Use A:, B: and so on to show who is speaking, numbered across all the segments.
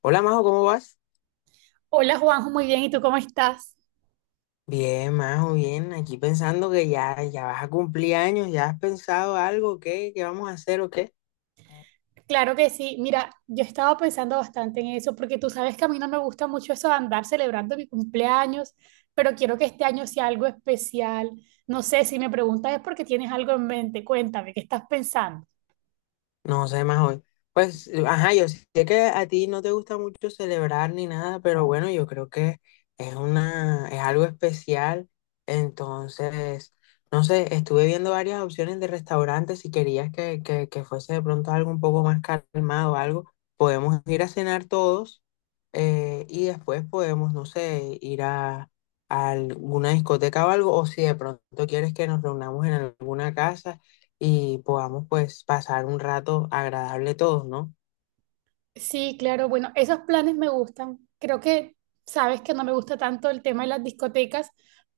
A: Hola Majo, ¿cómo vas?
B: Hola Juanjo, muy bien, ¿y tú cómo estás?
A: Bien, Majo, bien. Aquí pensando que ya vas a cumplir años, ¿ya has pensado algo? ¿Qué? ¿Qué vamos a hacer o qué?
B: Claro que sí, mira, yo estaba pensando bastante en eso, porque tú sabes que a mí no me gusta mucho eso de andar celebrando mi cumpleaños, pero quiero que este año sea algo especial. No sé, si me preguntas es porque tienes algo en mente, cuéntame, ¿qué estás pensando?
A: No sé más hoy. Pues, ajá, yo sé que a ti no te gusta mucho celebrar ni nada, pero bueno, yo creo que es algo especial. Entonces, no sé, estuve viendo varias opciones de restaurantes. Si querías que fuese de pronto algo un poco más calmado, algo, podemos ir a cenar todos y después podemos, no sé, a alguna discoteca o algo. O si de pronto quieres que nos reunamos en alguna casa y podamos pues pasar un rato agradable todos, ¿no?
B: Sí, claro, bueno, esos planes me gustan. Creo que sabes que no me gusta tanto el tema de las discotecas,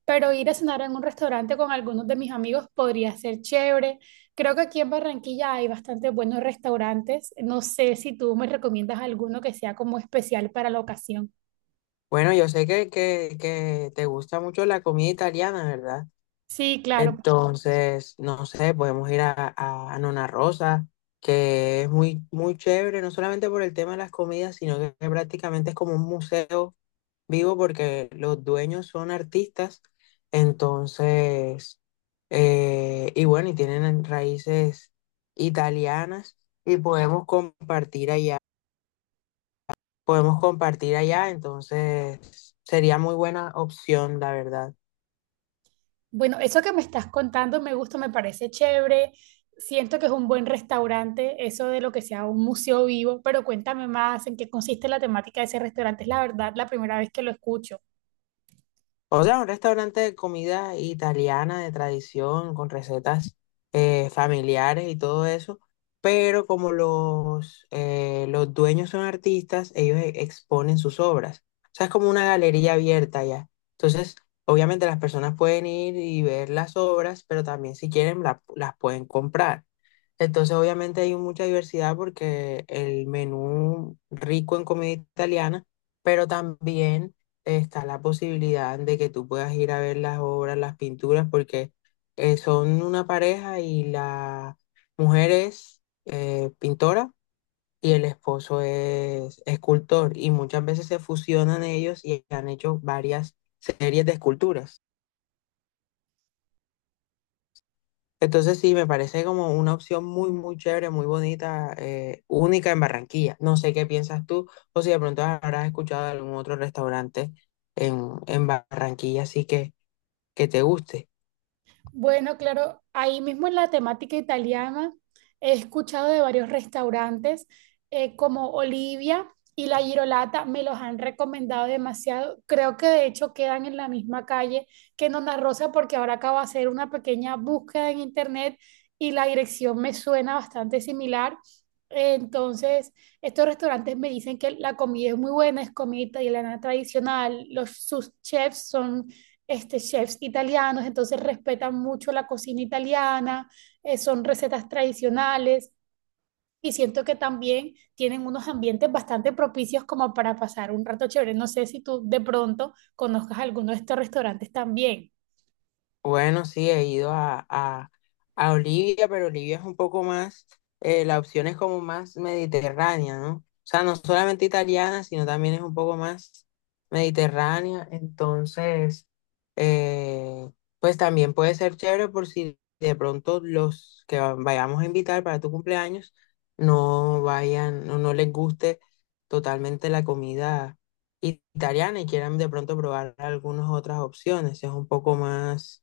B: pero ir a cenar en un restaurante con algunos de mis amigos podría ser chévere. Creo que aquí en Barranquilla hay bastantes buenos restaurantes. No sé si tú me recomiendas alguno que sea como especial para la ocasión.
A: Bueno, yo sé que te gusta mucho la comida italiana, ¿verdad?
B: Sí, claro.
A: Entonces, no sé, podemos ir a Nona Rosa, que es muy, muy chévere, no solamente por el tema de las comidas, sino que prácticamente es como un museo vivo porque los dueños son artistas. Entonces, y bueno, y tienen raíces italianas y podemos compartir allá, entonces sería muy buena opción, la verdad.
B: Bueno, eso que me estás contando me gusta, me parece chévere. Siento que es un buen restaurante, eso de lo que sea un museo vivo, pero cuéntame más en qué consiste la temática de ese restaurante. Es la verdad la primera vez que lo escucho.
A: O sea, un restaurante de comida italiana de tradición, con recetas familiares y todo eso, pero como los dueños son artistas, ellos exponen sus obras. O sea, es como una galería abierta ya. Entonces, obviamente las personas pueden ir y ver las obras, pero también si quieren las pueden comprar. Entonces, obviamente hay mucha diversidad porque el menú rico en comida italiana, pero también está la posibilidad de que tú puedas ir a ver las obras, las pinturas, porque son una pareja y la mujer es pintora y el esposo es escultor y muchas veces se fusionan ellos y han hecho varias series de esculturas. Entonces sí, me parece como una opción muy, muy chévere, muy bonita, única en Barranquilla. No sé qué piensas tú o si de pronto habrás escuchado de algún otro restaurante en Barranquilla, así que te guste.
B: Bueno, claro, ahí mismo en la temática italiana he escuchado de varios restaurantes como Olivia y La Girolata, me los han recomendado demasiado. Creo que de hecho quedan en la misma calle que Nona Rosa porque ahora acabo de hacer una pequeña búsqueda en internet y la dirección me suena bastante similar. Entonces, estos restaurantes me dicen que la comida es muy buena, es comida italiana tradicional, sus chefs son chefs italianos, entonces respetan mucho la cocina italiana, son recetas tradicionales y siento que también tienen unos ambientes bastante propicios como para pasar un rato chévere. No sé si tú de pronto conozcas alguno de estos restaurantes también.
A: Bueno, sí, he a Olivia, pero Olivia es un poco más, la opción es como más mediterránea, ¿no? O sea, no solamente italiana, sino también es un poco más mediterránea. Entonces, eh, pues también puede ser chévere por si de pronto los que vayamos a invitar para tu cumpleaños no vayan, no les guste totalmente la comida italiana y quieran de pronto probar algunas otras opciones. Es un poco más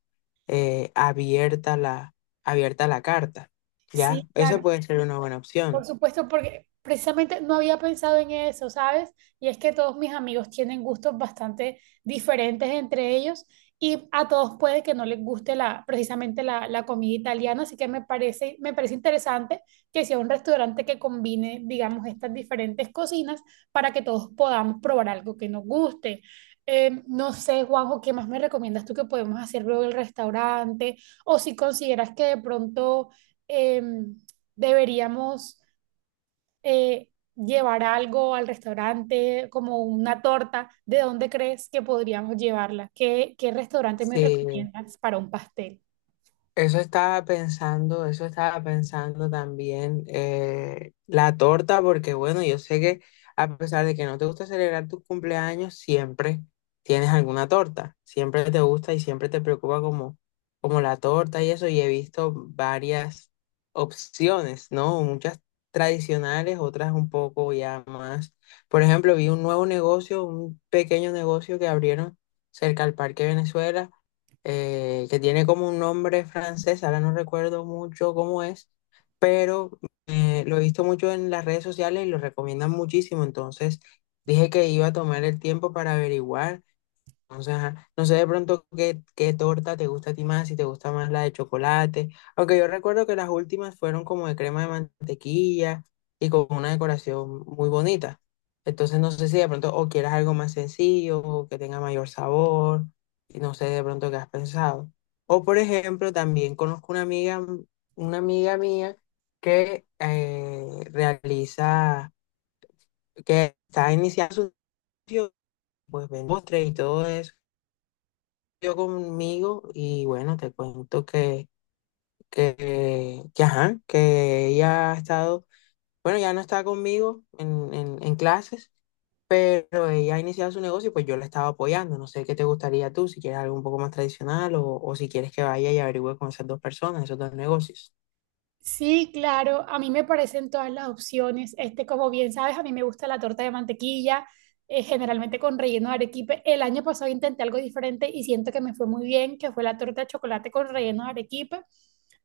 A: eh, abierta la, abierta la carta, ¿ya?
B: Sí,
A: Esa
B: claro.
A: puede ser una buena
B: Por
A: opción.
B: supuesto, porque precisamente no había pensado en eso, ¿sabes? Y es que todos mis amigos tienen gustos bastante diferentes entre ellos y a todos puede que no les guste precisamente la comida italiana, así que me parece interesante que sea un restaurante que combine, digamos, estas diferentes cocinas para que todos podamos probar algo que nos guste. No sé, Juanjo, ¿qué más me recomiendas tú que podemos hacer luego el restaurante? O si consideras que de pronto em, deberíamos eh, llevar algo al restaurante, como una torta, ¿de dónde crees que podríamos llevarla? ¿Qué, qué restaurante me
A: Sí,
B: recomiendas para un pastel?
A: eso estaba pensando, eso estaba pensando también. La torta, porque bueno, yo sé que a pesar de que no te gusta celebrar tus cumpleaños, siempre tienes alguna torta, siempre te gusta y siempre te preocupa como, como la torta y eso. Y he visto varias opciones, ¿no? Muchas tradicionales, otras un poco ya más. Por ejemplo, vi un nuevo negocio, un pequeño negocio que abrieron cerca al Parque Venezuela, que tiene como un nombre francés, ahora no recuerdo mucho cómo es, pero lo he visto mucho en las redes sociales y lo recomiendan muchísimo, entonces dije que iba a tomar el tiempo para averiguar. O sea, no sé de pronto qué torta te gusta a ti más, si te gusta más la de chocolate. Aunque yo recuerdo que las últimas fueron como de crema de mantequilla y con una decoración muy bonita. Entonces no sé si de pronto o quieras algo más sencillo, o que tenga mayor sabor, y no sé de pronto qué has pensado. O por ejemplo, también conozco una amiga mía que que está iniciando su negocio, pues vende postres y todo eso yo conmigo y bueno, te cuento ajá, que ella ha estado, bueno, ya no está conmigo en clases, pero ella ha iniciado su negocio y pues yo la estaba apoyando. No sé qué te gustaría tú, si quieres algo un poco más tradicional o si quieres que vaya y averigüe con esas dos personas, esos dos negocios.
B: Sí, claro, a mí me parecen todas las opciones. Como bien sabes, a mí me gusta la torta de mantequilla, generalmente con relleno de arequipe. El año pasado intenté algo diferente y siento que me fue muy bien, que fue la torta de chocolate con relleno de arequipe.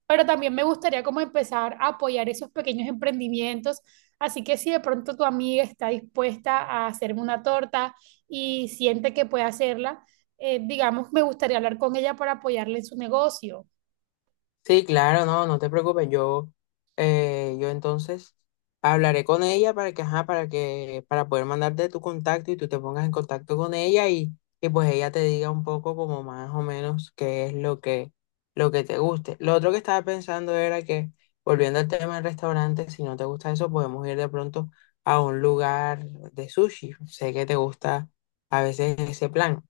B: Pero también me gustaría como empezar a apoyar esos pequeños emprendimientos. Así que si de pronto tu amiga está dispuesta a hacerme una torta y siente que puede hacerla, digamos, me gustaría hablar con ella para apoyarle en su negocio.
A: Sí, claro, no, no te preocupes. Yo, yo entonces hablaré con ella para que, para poder mandarte tu contacto y tú te pongas en contacto con ella y pues ella te diga un poco como más o menos qué es lo lo que te guste. Lo otro que estaba pensando era que, volviendo al tema del restaurante, si no te gusta eso, podemos ir de pronto a un lugar de sushi. Sé que te gusta a veces ese plan.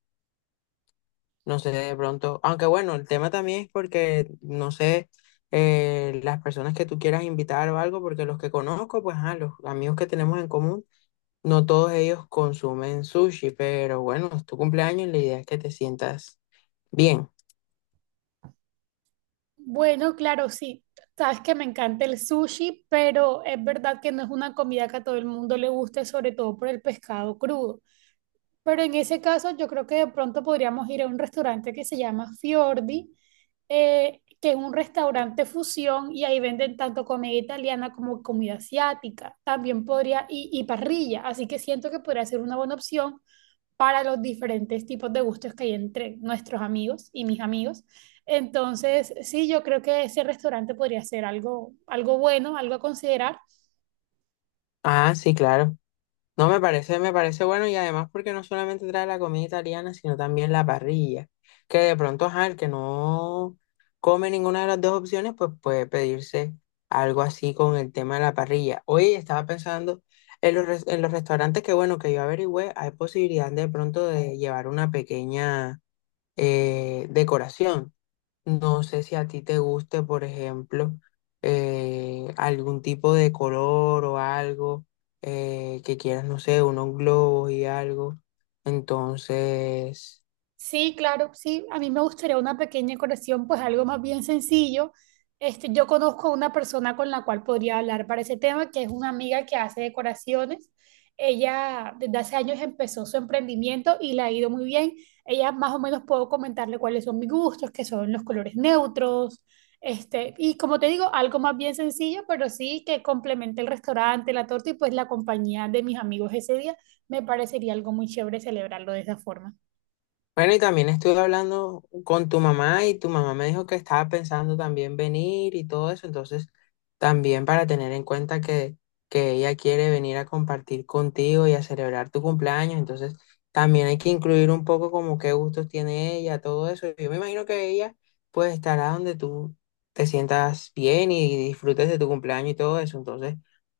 A: No sé, de pronto, aunque bueno, el tema también es porque, no sé, las personas que tú quieras invitar o algo, porque los que conozco, pues, ah, los amigos que tenemos en común, no todos ellos consumen sushi, pero bueno, es tu cumpleaños, la idea es que te sientas bien.
B: Bueno, claro, sí. Sabes que me encanta el sushi, pero es verdad que no es una comida que a todo el mundo le guste, sobre todo por el pescado crudo. Pero en ese caso, yo creo que de pronto podríamos ir a un restaurante que se llama Fiordi, que es un restaurante fusión y ahí venden tanto comida italiana como comida asiática. También podría, y parrilla, así que siento que podría ser una buena opción para los diferentes tipos de gustos que hay entre nuestros amigos y mis amigos. Entonces, sí, yo creo que ese restaurante podría ser algo, algo bueno, algo a considerar.
A: Ah, sí, claro. No, me parece bueno y además porque no solamente trae la comida italiana, sino también la parrilla, que de pronto, ajá, el que no come ninguna de las dos opciones, pues puede pedirse algo así con el tema de la parrilla. Hoy estaba pensando en en los restaurantes que, bueno, que yo averigüé, hay posibilidad de pronto de llevar una pequeña decoración. No sé si a ti te guste, por ejemplo, algún tipo de color o algo que quieras, no sé, unos globos y algo. Entonces...
B: Sí, claro, sí. A mí me gustaría una pequeña colección, pues algo más bien sencillo. Yo conozco a una persona con la cual podría hablar para ese tema, que es una amiga que hace decoraciones. Ella desde hace años empezó su emprendimiento y le ha ido muy bien. Ella más o menos puedo comentarle cuáles son mis gustos, que son los colores neutros, y como te digo, algo más bien sencillo, pero sí que complemente el restaurante, la torta y pues la compañía de mis amigos ese día. Me parecería algo muy chévere celebrarlo de esa forma.
A: Bueno, y también estuve hablando con tu mamá y tu mamá me dijo que estaba pensando también venir y todo eso, entonces también para tener en cuenta que ella quiere venir a compartir contigo y a celebrar tu cumpleaños, entonces también hay que incluir un poco como qué gustos tiene ella, todo eso. Yo me imagino que ella pues estará donde tú te sientas bien y disfrutes de tu cumpleaños y todo eso, entonces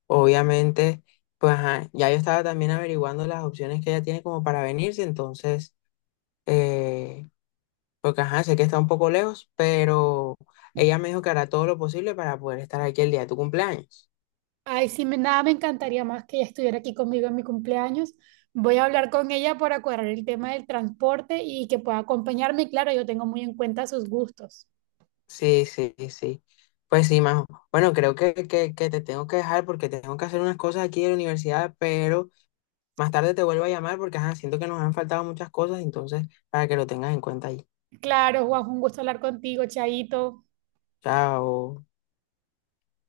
A: obviamente pues ajá, ya yo estaba también averiguando las opciones que ella tiene como para venirse, entonces eh, porque ajá, sé que está un poco lejos, pero ella me dijo que hará todo lo posible para poder estar aquí el día de tu cumpleaños.
B: Ay, sí, nada me encantaría más que ella estuviera aquí conmigo en mi cumpleaños. Voy a hablar con ella para cuadrar el tema del transporte y que pueda acompañarme. Y claro, yo tengo muy en cuenta sus gustos.
A: Sí, sí, sí. Pues sí, Majo. Bueno, creo que te tengo que dejar porque tengo que hacer unas cosas aquí en la universidad, pero más tarde te vuelvo a llamar porque ajá, siento que nos han faltado muchas cosas, entonces para que lo tengas en cuenta ahí.
B: Claro, Juan, un gusto hablar contigo, Chaito.
A: Chao.